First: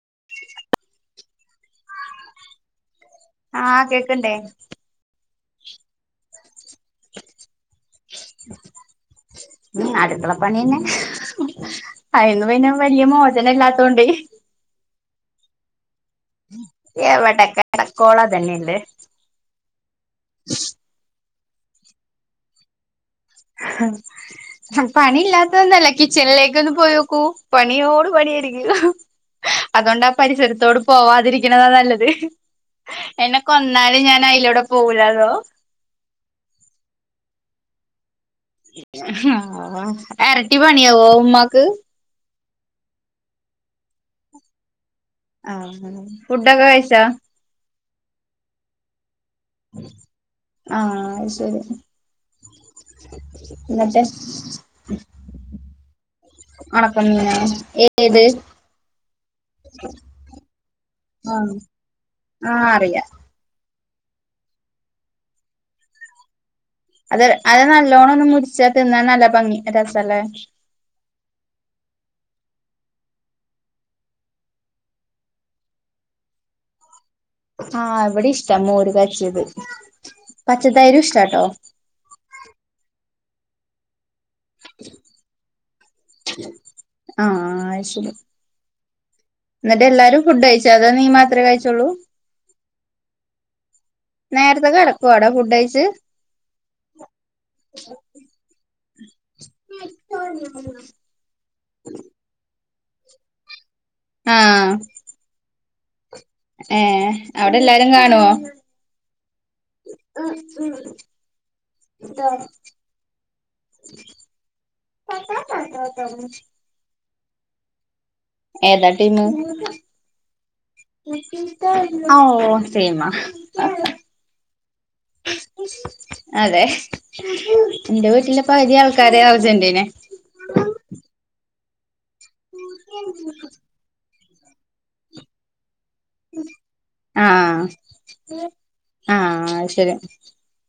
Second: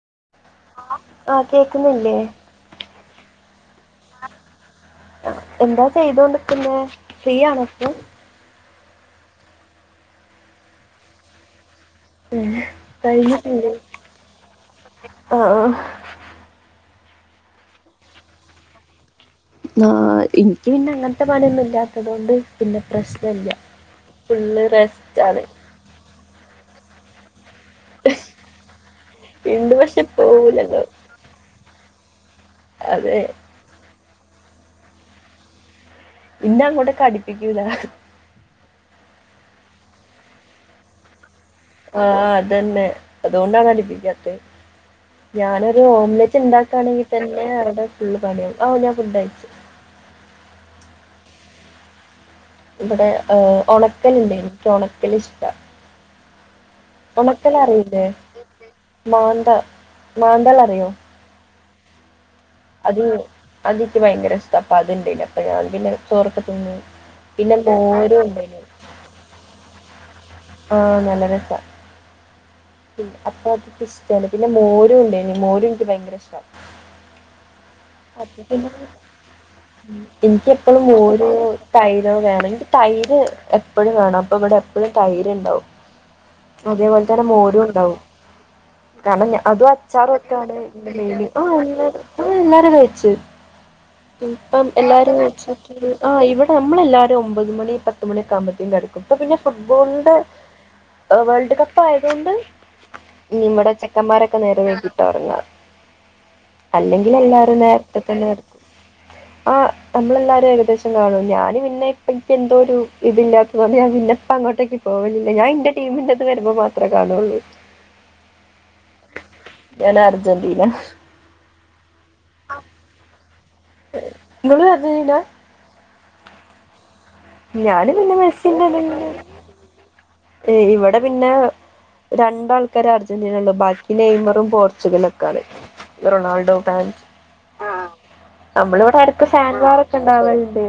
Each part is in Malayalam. [unintelligible] ആഹ് കേക്കുന്നില്ലേ ആഹ കേക്കണ്ടേ എന്താ ചെയ്തോണ്ടിക്കുന്ന ഫ്രീ ആണേ ഇപ്പോ ഉം അടുക്കള്ള പണി തന്നെ അയിന്നു ഉം. പിന്നെ വലിയ മോചനം കഴിഞ്ഞിട്ടില്ലേ ഇല്ലാത്തോണ്ട് ആ ആ എവടെ [inaudible] ടക്കോള തന്നെ ഉണ്ട് ആ എനിക്ക് പിന്നെ അങ്ങനത്തെ പണിയൊന്നും ഇല്ലാത്തത് കൊണ്ട് പിന്നെ പ്രശന ആ ആണ് പണില്ലാത്തൊന്നല്ല കിച്ചനിലേക്ക് ഒന്ന് പോയി നോക്കൂ പണിയോട് പണിയരിക്ക വീണ്ടും പക്ഷെ അതുകൊണ്ടാ പരിസരത്തോട് പോവില്ലല്ലോ പോവാതിരിക്കുന്നതാ നല്ലത് അതെ എന്നെ കൊന്നാലും ഞാൻ അതിലൂടെ പോവൂലാല്ലോ പിന്ന അങ്ങോട്ട അടിപ്പിക്കൂല്ല ആ ഇരട്ടി പണി ഉമ്മ ആ അതന്നെ അതുകൊണ്ടാണ് അടിപിക്കാതേ ആഹ് ഞാനൊരു ഓംലെറ്റ് ഫുഡൊക്കെ കഴിച്ചോ ഉണ്ടാക്കുകയാണെങ്കിൽ തന്നെ അവരുടെ ഫുള്ള് പണിയും ആ അത് ശരി ഇവിടെ ആ എന്നിട്ട് ഒണക്കലുണ്ട് എനിക്ക് ഒണക്കൽ ഇഷ്ട ഒണക്ക മീനൊ ഏത് മാന്തൻ മാന്തൽ അറിയോ ആഹ് ആഹ് അറിയാം അത് എനിക്ക് ഭയങ്കര ഇഷട് അപ്പെ അതിണ്ടേന്നു അപ്പൊ ഞാൻ പിന്നെ ചോർക്കോ അത് അത് നല്ലോണം ഒന്ന മുരിച്ച തിന്നാൻ നല്ല ഭംഗി രസല്ല ആ നല്ല രസ അപ്പൊ [inaudible] ഇഷടണ് പിന്നെ മോരും ഉണ്ട്നി മോരും എനിക്ക് ഭയങ്കര ഇഷ്ട ആഹ് ഇവിടെ അപ്പോ ഇഷ്ടാ പിന്നെ മോര് കാച്ചിയത് ഉം എനിക്ക് എപ്പോളും പച്ചത്തൈരും മോരോ ഇഷ്ടാട്ടോ തൈരോ വേണം തൈര് എപ്പഴും വേണം ഇപ്പം ഇവിടെ എപ്പോഴും തൈര് ഉണ്ടാവും അതേപോലെ തന്നെ മോരും ആഹ് അത് ഉണ്ടാവും ശരി കാരണം അതും എന്നിട്ട് അച്ചാറും എല്ലാരും ഫുഡ് ഒക്കെയാണ് കഴിച്ചോ അതോ നീ മെയിന് മാത്രേ കഴിച്ചോള്ളൂ [unintelligible] [unintelligible] ഇപ്പം നേരത്തെ കിടക്കുവോ എല്ലാരും അവിടെ ഫുഡ് കഴിച്ച് [inaudible] ആ ഇവിടെ നമ്മളെല്ലാരും ഒമ്പത് മണി പത്തുമണിയൊക്കെ ആവുമ്പോഴത്തേും കിടക്കും ഇപ്പൊ പിന്നെ ഫുട്ബോളിന്റെ വേൾഡ് കപ്പ് ആയതൊണ്ട് ഇവിടെ ചെക്കന്മാരൊക്കെ നേരെ വൈകിട്ട് ഉറങ്ങ് ഏ അവിടെ എല്ലാരും തന്നെ കാണുവോ കിടക്കും. ആ നമ്മളെല്ലാരും ഏകദേശം കാണും ഞൻ പിന്നെ ഇപ്പ എനിക്ക് എന്തോ ഒരു ഇതിലാതോട്ട് ഞ ഞാൻ എപ്പോ അങ്ങോട്ടേക്ക് പോകലില്ല ഞാൻന്റെ ടീമിന്റെറത് വരുമ്പോ മാത്രമേ കാണുള്ളൂ. ഏതാ ടീമ് ഞാൻ അർജന്റീന ഓ സേമ നിങ്ങൾ അർജന്റീന അതെ ഞാൻ എന്റെ പിന്നെ വീട്ടിലെ മെസ്സിന്റെ പകുതി ഇതെങ്ങനെ. ആൾക്കാരെ അർജന്റീന ഏ ഇവിടെ പിന്നെ രണ്ടാൾക്കാരെ അർജന്റീന ഉള്ള ബാക്കി നെയ്മറും പോർച്ചുഗല ഒക്കെയാണ് റൊണൾഡോ ഫാൻ ആഹ് നമ്മളിവിടെ അടുക്ക് ആഹ് അത് ഫാൻവാർ ശരി ഒക്കെ ഇണ്ടവാലുണ്ട്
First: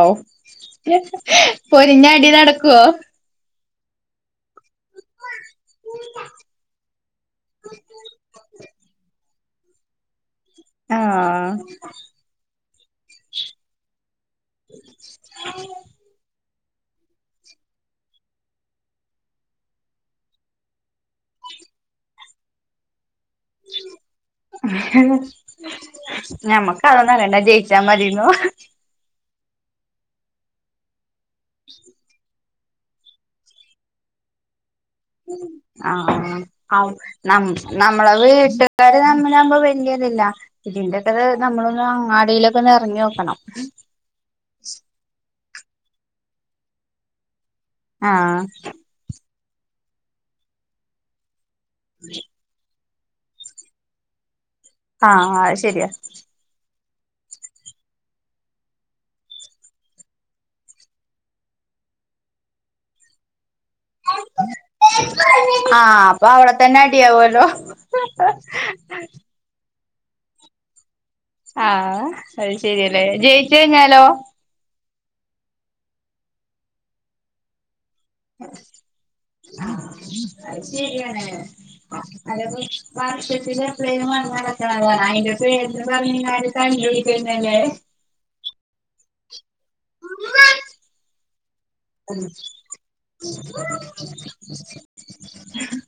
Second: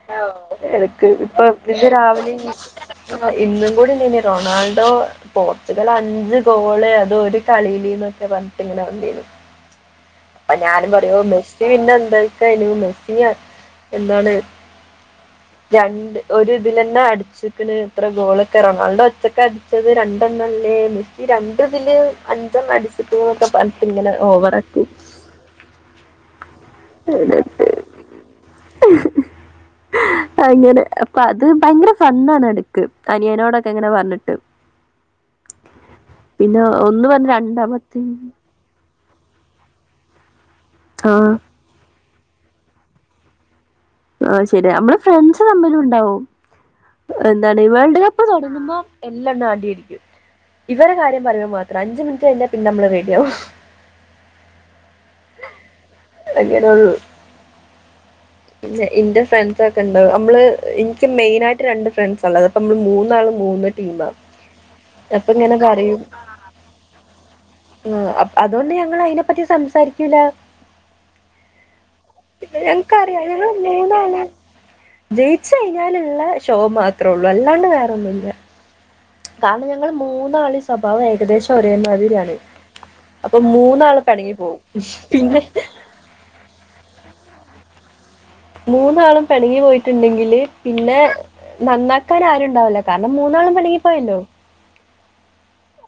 ഓഹ് ആ എനക്ക് ഇപ്പൊ പൊരിഞ്ഞ അടി രാവിലെ എണീച് നടക്കുവോ ഇന്ന് റൊണാൾഡോ പോർച്ചുഗൽ അഞ്ച് ഗോള് അത് ഒരു കളിയിലന്നൊക്കെ പറഞ്ഞിട്ട ഇങ്ങനെ വന്നിരുന്നു അപ്പൊ ഞാനും പറയോ ആഹ് മെസ്സി പിന്നെ എന്തക്കനു മെസ്സി എന്താണ് രണ്ട് ഒ ഒരു ഇതിലന്നെ അടിച്ചുക്ക്ണ് ഇത്ര ഗോളൊക്കെ റൊണാൾഡോ ഒച്ചൊക്കെ അടിച്ചത് രണ്ടെണ്ണംല്ലേ മെസ്സി ര എന്റെതില് അഞ്ചെണ്ണം അടിച്ചു [unintelligible] പറഞ്ഞിട്ട് ഇങ്ങനെ ഓവറ് ആക്കി [unintelligible] ജയിച്ചാ മതീന്ന് അങ്ങനെ അപ്പ അത് ഭയങ്കര ഫണ്ണാണ് എട അനിയനോടൊക്കെ എങ്ങനെ പറഞ്ഞിട്ട് ആ പിന്നെ നം ഒന്ന് പറഞ്ഞ് നം രണ്ടാമത്തെ നമ്മളെ വീട്ടുകാര് ന [unintelligible] വല്യതില്ല ഇതിന്റെക്കെത് ആ നമ്മളൊന്നു അങ്ങാടിയിലൊക്കെ ഒന്ന് എറങ്ങിയോക്കണം ആ ശരി നമ്മള് ഫ്രണ്ട്സ് തമ്മിലും ഉണ്ടാവും ന്താണ് വേൾഡ് കപ്പ് ആഹ് തുടങ്ങുമ്പോ എല്ലാ [unintelligible] ഇവരെ കാര്യം പറയാൻ മാ ത്രം അഞ്ചു മിനിറ്റ് കഴിഞ്ഞാ പിന്നെ നമ്മള് റെഡിയാവൂ ആ അത് ശരിയാ അങ്ങനെ ഒരു പിന്നെ എന്റെ ഫ്രണ്ട്സൊക്കെ ഉണ്ടാവും നമ്മള് എനിക്ക് മെയിൻ ആയിട്ട് രണ്ട് ഫ്രണ്ട്സാ ഉള്ളത് അപ്പ നമ്മള് മൂന്നാളും മൂന്ന് ടീമാ അപ്പൊ ഇങ്ങനെ ആഹ് അപ്പൊ അവിടെ തന്നെ അടിയാവൊല്ലോ ആ അ അതുകൊണ്ട് ഞങ്ങൾ അതിനെപ്പറ്റി സംസാരിക്കൂല ആഹ് അത് ശരിയല്ലേ ഞങ്ങക്കറിയാ ഞങ്ങള് ജയിച്ച് കഴിഞ്ഞാലോ മൂന്നാള് ജയിച്ചു കഴിഞ്ഞാലുള്ള ഷോ മാത്രേ ഉള്ളു അല്ലാണ്ട് വേറൊന്നുല്ല കാരണം ഞങ്ങൾ മൂന്നാളേം അത് ഈ സ്വഭാവം ശരിയാണ് ഏകദേശം ഒരേമാതിരിയാണ് അല്ലപ്പോ അപ്പൊ വർഷത്തില് മൂന്നാള് പെ [unintelligible] അയിന്റെ പേരില് പറഞ്ഞു കഴിഞ്ഞാല് തണ്ട് പിടിക്കുന്നല്ലേ മൂന്നാളും പിണങ്ങി പോയിട്ടുണ്ടെങ്കില് പിന്നെ നന്നാക്കാൻ അത് ആരുണ്ടാവൂല കാരണം മൂന്നാളും പെണങ്ങിപ്പോയല്ലോ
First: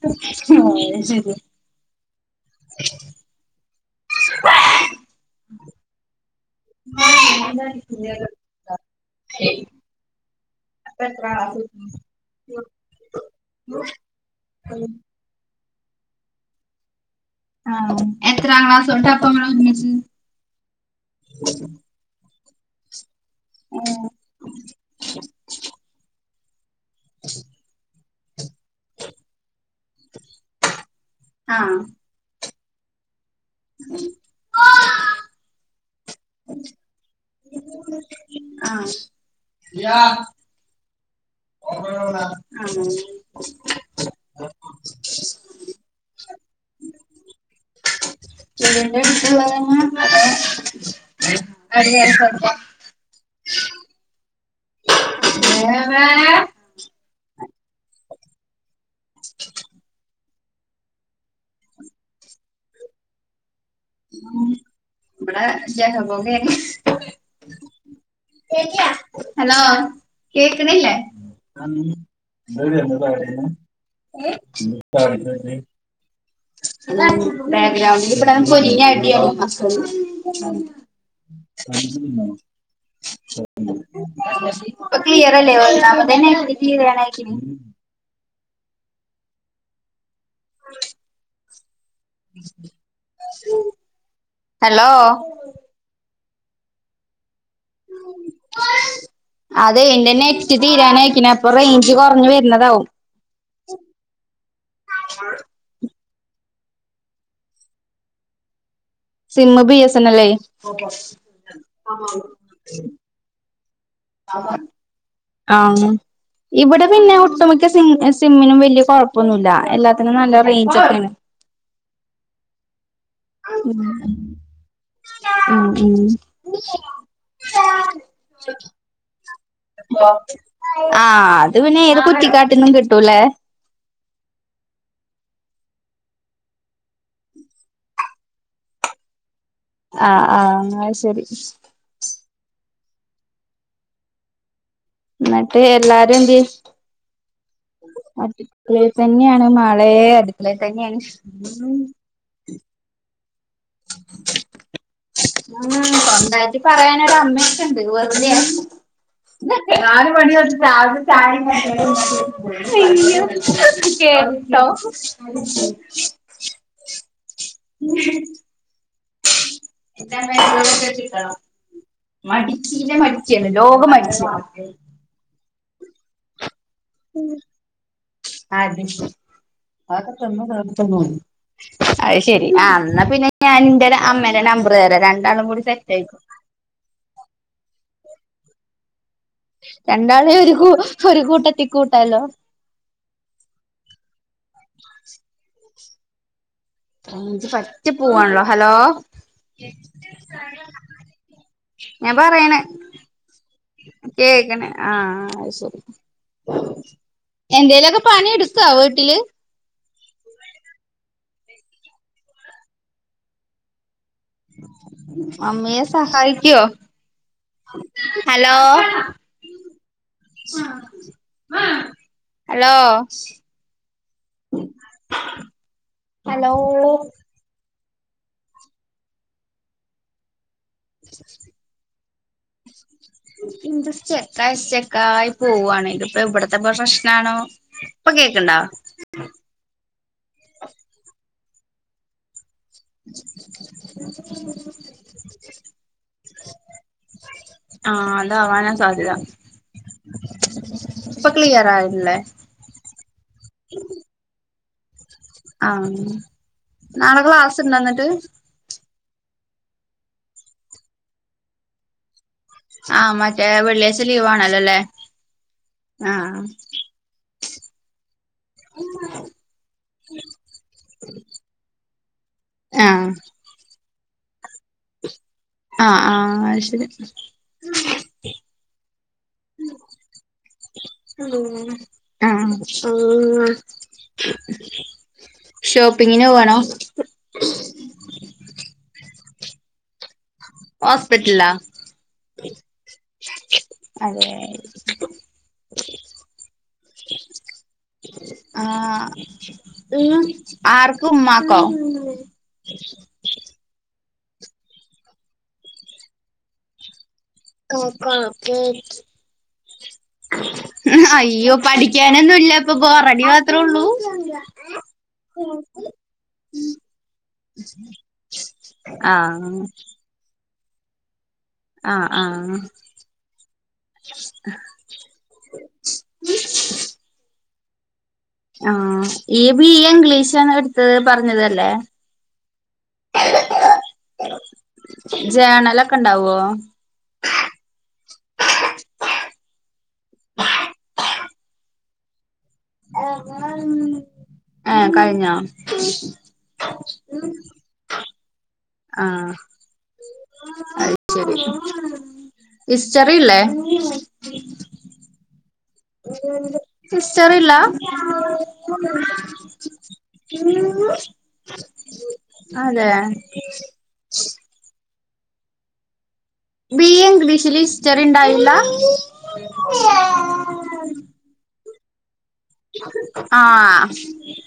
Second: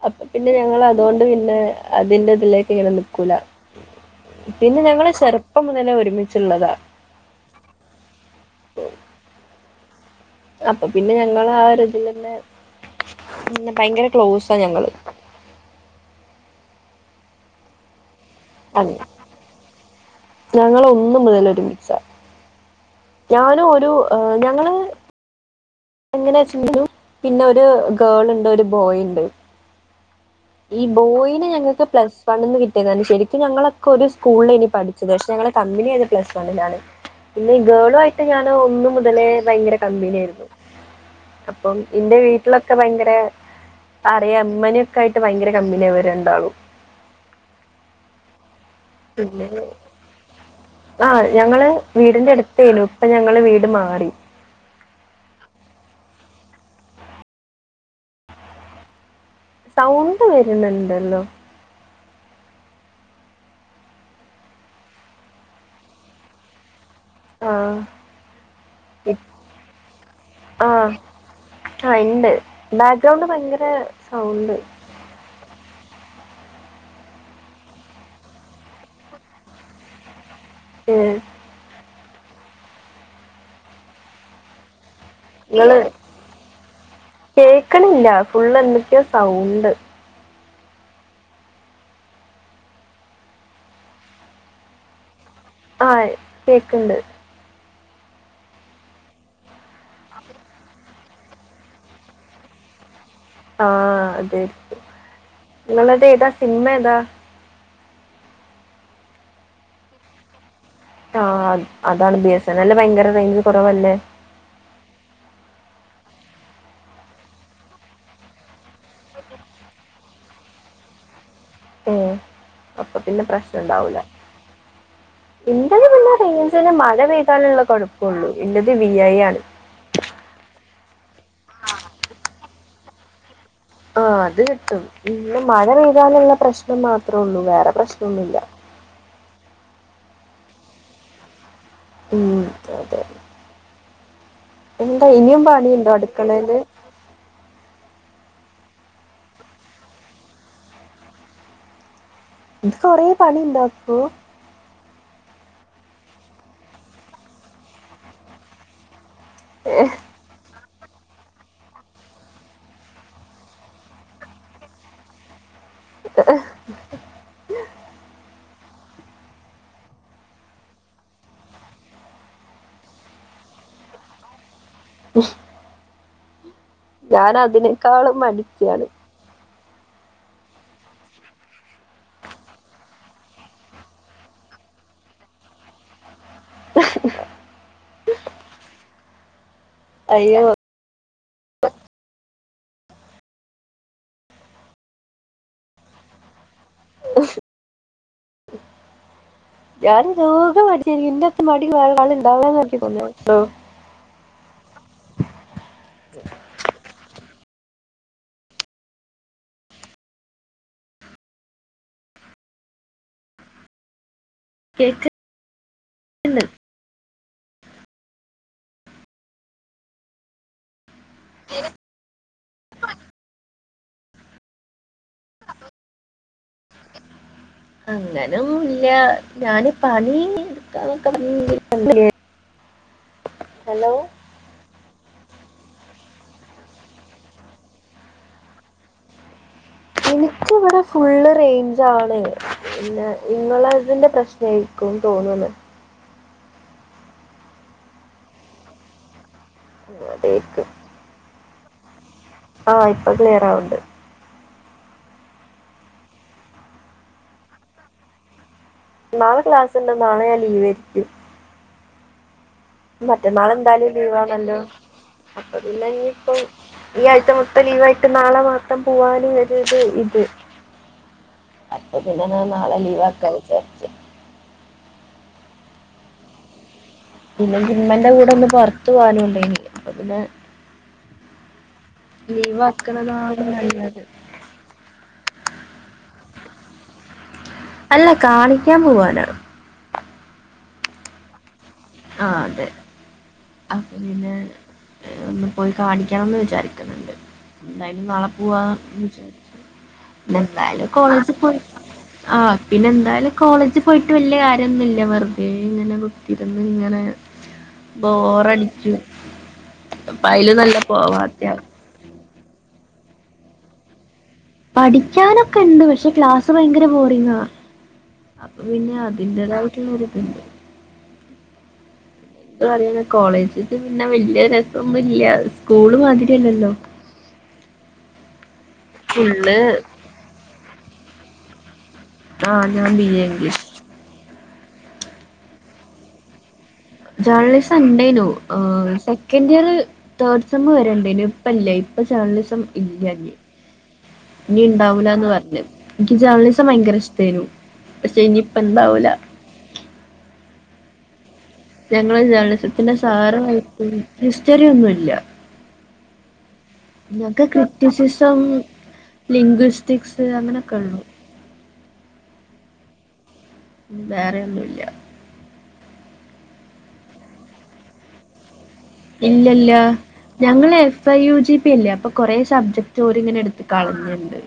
അപ്പ പിന്നെ ഞങ്ങൾ അതുകൊണ്ട് ശരിയാ പിന്നെ അതിന്റെ വല്ലേറ്റ് ഇങ്ങെനെ നിക്കൂല പിന്നെ ഞങ്ങള് ചെറുപ്പം മുതലേ ഒരുമി [unintelligible] അപ്പൊ പിന്നെ ഞങ്ങള് ആ ഒരുതിലന്നെ ഉം ഭയങ്കര ക്ലോസാ ഞങ്ങള് ആ എത്രാം ക്ലാസ്സ്‌ തൊട്ടാ അപ്പൊ നിങ്ങൾ ഒരുമിച്ച് ഞങ്ങള് ഒന്ന് മുതൽ ഒരുമിച്ച ഞാനും ഒരു ഞങ്ങള് എങ്ങന ച്ച് [unintelligible] പിന്നെ ഒരു ഗേൾ ഇണ്ട് ഒരു ബോയ് ഇണ്ട് ഈ ബോയിനെ ആ ഞങ്ങൾക്ക് പ്ലസ് വൺന്ന് കിട്ടിയത ശരി ക്കും ഞങ്ങളൊക്കെ ഒരു സ്കൂളിലേനി പഠിച്ചത് പക്ഷെ ഞങ്ങള് കമ്പനിയായത് പ്ലസ് വണ്ണിലാണ് പിന്നെ ഈ ഗേളു ആയിട്ട് ഞാന് ഒന്ന് മുതലേ ഭയങ്കര കമ്പനിയേരുന്നു അപ്പം എന്റെ വീട്ടിലൊക്കെ ഭയങ്കര അറിയാം ഇമ്മനൊക്കെ ആയി ട്ട് ഭയങ്കര കമ്പിനിയ അവരെണ്ടാളും പിന്നെ [unintelligible] അതോ ആ ഞങ്ങള് വീടിന്റെ അടുത്തേനു ഇപ്പൊ ഞങ്ങള് വീട് മാറി സൗണ്ട് വരുന്നുണ്ടല്ലോ ഇവിടെ ജഗ പൊകേ ണ് ആഹ് ഹലോ ആ കേക്ണില്ലേ ആ ഉണ്ട് ബാക്ക്ഗ്രൗണ്ട് ഭയങ്കര സൗണ്ട് ബാക്ക്ഗ്രൗണ്ട് ല് ഇവിടെയും പൊരിഞ്ഞ അടിയാണ് മക്കള് ഇപ്പക്ലിയർ അല്ലേ നിങ്ങള് ഒന്നാമതെന്നെ [unintelligible] ഫുള് എന്തൊക്കെയോ സൗണ്ട്. ഉ. ഹലോ. ആഹ് കേക്ണ്ട്. അതെ എന്റെ നെറ്റ് തീരാനായിക് പിന്നെ അപ്പൊ റേഞ്ച് കൊറഞ് വര്ന്നതാവും. ആഹ് അതെര്ക്കും നിങ്ങളതേതാ സിമ്മേ താ. സിമ്മ് ബി എസ എന ലെ. ആ അതാണ് ബി എസ് എൻ എല് ഭയങ്കര റേയിഞ്ച് കുറവല്ലേ? ആഹ ആണ്. [unintelligible] ഇവിടെ പിന്നെ ഒട്ടുമിക്ക സിമ്മിനും വല്യ കൊഴപ്പൊന്നല്ല എല്ലാത്തിനും നല്ല റേഞ്ച് ഒക്കെയാണ്. ഉഉം അപ്പൊ പിന്നെ പ്രശ്നം ഉം ഉണ്ടാവൂല. ഇന്റെത് ഉം പിന്നെ റഞ്ച് മഴ പെയ്താനുള്ള കൊഴപ്പൊള്ളു ഇന്റെത് വി ഐ ആണ്. ആ അത് പിന്നെ ഏത് കുറ്റി ക്കാട്ട്ന്നും കിട്ടൂലേ. ആഹ അത് കിട്ടും അയ്യോ മഴ പെയ്താലുള്ള പ്രശ്നം മാത്രേ ഉള്ളൂ വേറെ പ്രശ്നൊന്നുല്ല. ആഹ് ആഹ് ആ ശരി. ഉം അതെ അതെ. എന്താ ഇനിയും എന്നിട്ട് പണിയുണ്ടോ എല്ലാരും എന്ത് അടുക്കളേല്. അടുക്കളയിൽ തന്നെയാണ് മോളേ അടുക്കളേ തന്നെയാണ് ഇത് കൊറെ പണിയൊണ്ടോ അപ്പൊ സ്വന്തായിട്ട് പറയാനൊരു അമ്മേക്കൊണ്ട് വെർതെയാ. നാല് മണി തൊട്ട് [unintelligible] അയ്യോ കേട്ടോ? ഹ് [unintelligible] കിട്ടണം. മടിച്ചിന്റെ മടിച്യാ ലോക മടിച്യാ അന്റെ വാപ്പേ. ഹ്മ്. ഞാൻ അതിനേക്കാളും മടിച്യാണ്. അതൊക്കെ തിന്ന് കാത്തു കുത്തർന്നോളി. അത് ശെരി എന്നാ പിന്നെ ഞാന്റെ അമ്മേടെ നമ്പറ് തരാം രണ്ടാളും കൂടി സെറ്റാകികോ രണ്ടാളെ അയ്യോ ഒരു കു ഒരു കൂട്ടത്തി കൂട്ടാലോ. [inaudible] റെയിഞ്ച് പറ്റ പോവാണല്ലോ ഹലോ. ഞാന് ലോക മടിച്ചിയാണ് ഇന്റെ അത്ര മടിള്ള വേറെ ആള് ഇണ്ടാവോ എനിക് തോന്ന്ണ്. കേക്കണെ ആഹ് അ ശരി എന്ദ്ദേലൊക്കെ പണി ഇടുതോ വീട്ടില്. അമ്മയെ സഹായികോ? ഹലോ. ഹലോ. ഹലോ. അങ്ങനൊന്നും ഇല്ല ഞാന് പണി. എടുക്കാന്നൊക്കെ പറഞ്ഞു പിന്ത് ഹലോ സ്റ്റക്കായ്സ്റ്റക്കായ് ക്കായി പോവാണ് ഇതി ഇപ്പോ ഇവിടത്തെ പ്രഫഷ്നാണോ ഇപ്പൊ കേക്ണ്ടോ? എനിക്ക് ഇവിടെ ഫുള്ള് റേഞ്ച് ആണ്. പിന്നെ ഇങ്ങള്ളതിന്റെ പ്രശ്നേകും തോന്ന്ന്ന്. ആഹ് അതാവാനാ സാധ്യത. അതേക്കും ഇപ്പൊ ക്ലിയറയ്ഇല്ലേ? ആ ഇപ്പൊ ക്ലിയർ ആവുണ്ട് ആഹ് നാള ക്ലാസ് ഇണ്ടന്നിട്ട്? നാളെ ക്ലാസ്ണ്ട് നാളെ ഞാൻ ലീവ് ആരിക്കും. ആഹ് മറ്റേ മറ്റന്നാൾ എന്തായാലും വെള്ളിയാഴ്ച ലീവ് ആണല്ലോ ലീവാണല്ലോ. അല്ലേ അപ്പൊ പിന്നെഇഞ്ഞിപ്പോ ആഹ് ഈ ആയ്ച മു ത്ത് നാള മാത്രം പൂവാനുഒരിത് ഇത് അപ്പൊ പിന്നെ ഞാൻ നാളെ ലീവ് ആഹ് ആക്കാ വിചര്ച്ച് ആഹ് ആഹ് അര്ശരി പിന്നെനിക്ക് ഇന്മന്റെ കൂടൊന്ന് പൊർത്ത് പോവാനുംണ്ടെയിനി അപ്പൊ പിന്നെ ആഹ് ആഹ് ലീവാക്കണതാണ് അഹ്... നല്ലത് ഷോപ്പിങ്ങിന് പോവണോ? അല്ല കാണിക്കാൻ പോവാനാണ് ഹോസ്പിറ്റലാ ആ അതെ അപ്പൊ അതെ പിന്നെ ഒന്ന് പോയി കാണിക്കണംന്ന് വിചാരിക്കുന്നുണ്ട്. എന്തായാലും നാളെ പോവാന്ന് ആഹ് വിചാരിച്ചു. പിന്ന എന്തായാലും ആർക്ക് കോളേജിൽ പോയി ഉമ്മാക്കോ ആ പിന്നെ എന്തായാലും കോളേജ് പോയി വലിയ കാര്യമൊന്നുല്ല വെറുതെ ഇങ്ങനെ കുത്തിരിന്ന് ഇങ്ങനെ ബോറടിച്ചു അപ്പൊ അതില് നല്ല അയ്യോ പോവാത്ത പഠിക്കാ അങ്ങനൊന്നുംല്ല ഇപ്പൊ ബോറടി മാത്രേള്ളൂ. പഠിക്കാനൊക്കെ ഇണ്ട് പക്ഷെ ക്ലാസ് ഭയങ്കര ബോറിംഗാ അപ്പൊ പിന്നെ ആഹ് അതിന്റതായിട്ടുള്ളരിതിണ്ട് ആ എന്ത് പറയണ് കോളേജ്ത്ത്പിന്നെ വലിയ രസംന്നും ഇല്ല സ്കൂള് മാതിരില്ലല്ലോ [inaudible] ആ ഈ ഫുള്ള് ബി എ ഇംഗ്ലീഷാണ് എടുത്തത് പറഞ്ഞതല്ലേ. ആ ഞാൻ ബി എ ഇംഗ്ലീഷ് ജേണലൊക്കെ ഇണ്ടാവോ? ജേർണലിസം ഇണ്ടേനു സെക്കൻഡ് ഇയർ തേർഡ് സമ്മ് വരെണ്ടേനു ഇപ്പല്ലേ പ്പചണലിസം ആ ഉം ആ ഉണ്ടാവൂലാന്ന് കഴിഞ്ഞോ പറഞ്ഞ് എനിക്ക് ജേർണലിസം ഭയങ്കര ഇഷ്ടേനു പക്ഷെ ഇനിയിപ്പ എന്താവൂല ആഹ് അയ്ശരി ഞങ്ങളെ ജേണലിസത്തിന്റെ സാറമായിട്ട ഹിസ്റ്ററിന്നുംല്ല. ഇ ഇണ്ട്. ഇസ്റ്ററില്ലാ. ക്രിറ്റിസിസം ലിംഗ്വിസ്റ്റിക്സ് അങ്ങനൊക്കെ ഉള്ളു അതെ വേറെ ഒന്നുമില്ല ബി എ ഇംഗ്ലീഷിൽ ഇസ്റ്ററിണ്ടായില്ല ഇല്ലല്ല ഞങ്ങള് F I U G P അല്ലേ അപ്പൊ കൊറേ സബ്ജക്ട് ഓരിങ്ങനെ എടുത്ത് ആഹ് കളഞ്ഞിണ്ട്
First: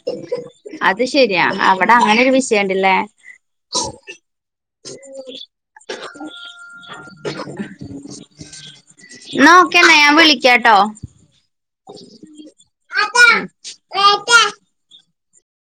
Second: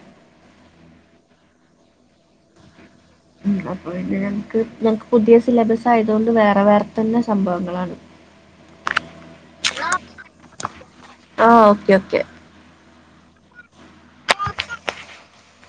അത് ശരിയാ അവിടെ അങ്ങനെ ഒരു വിഷയണ്ടല്ലേ? ഉംഅപ്പൊ പിന്നെ ഞക്ക് ഞക്ക് പുതിയ സിലബസ് ആയതുകൊണ്ട് വേറെ വേറെ ത്തുന്ന സംഭവങ്ങളാണ്. ന്നാ ഓക്കേന്നെ വിളിക്കാട്ടോ. ആ ഓക്കെ ഓക്കെ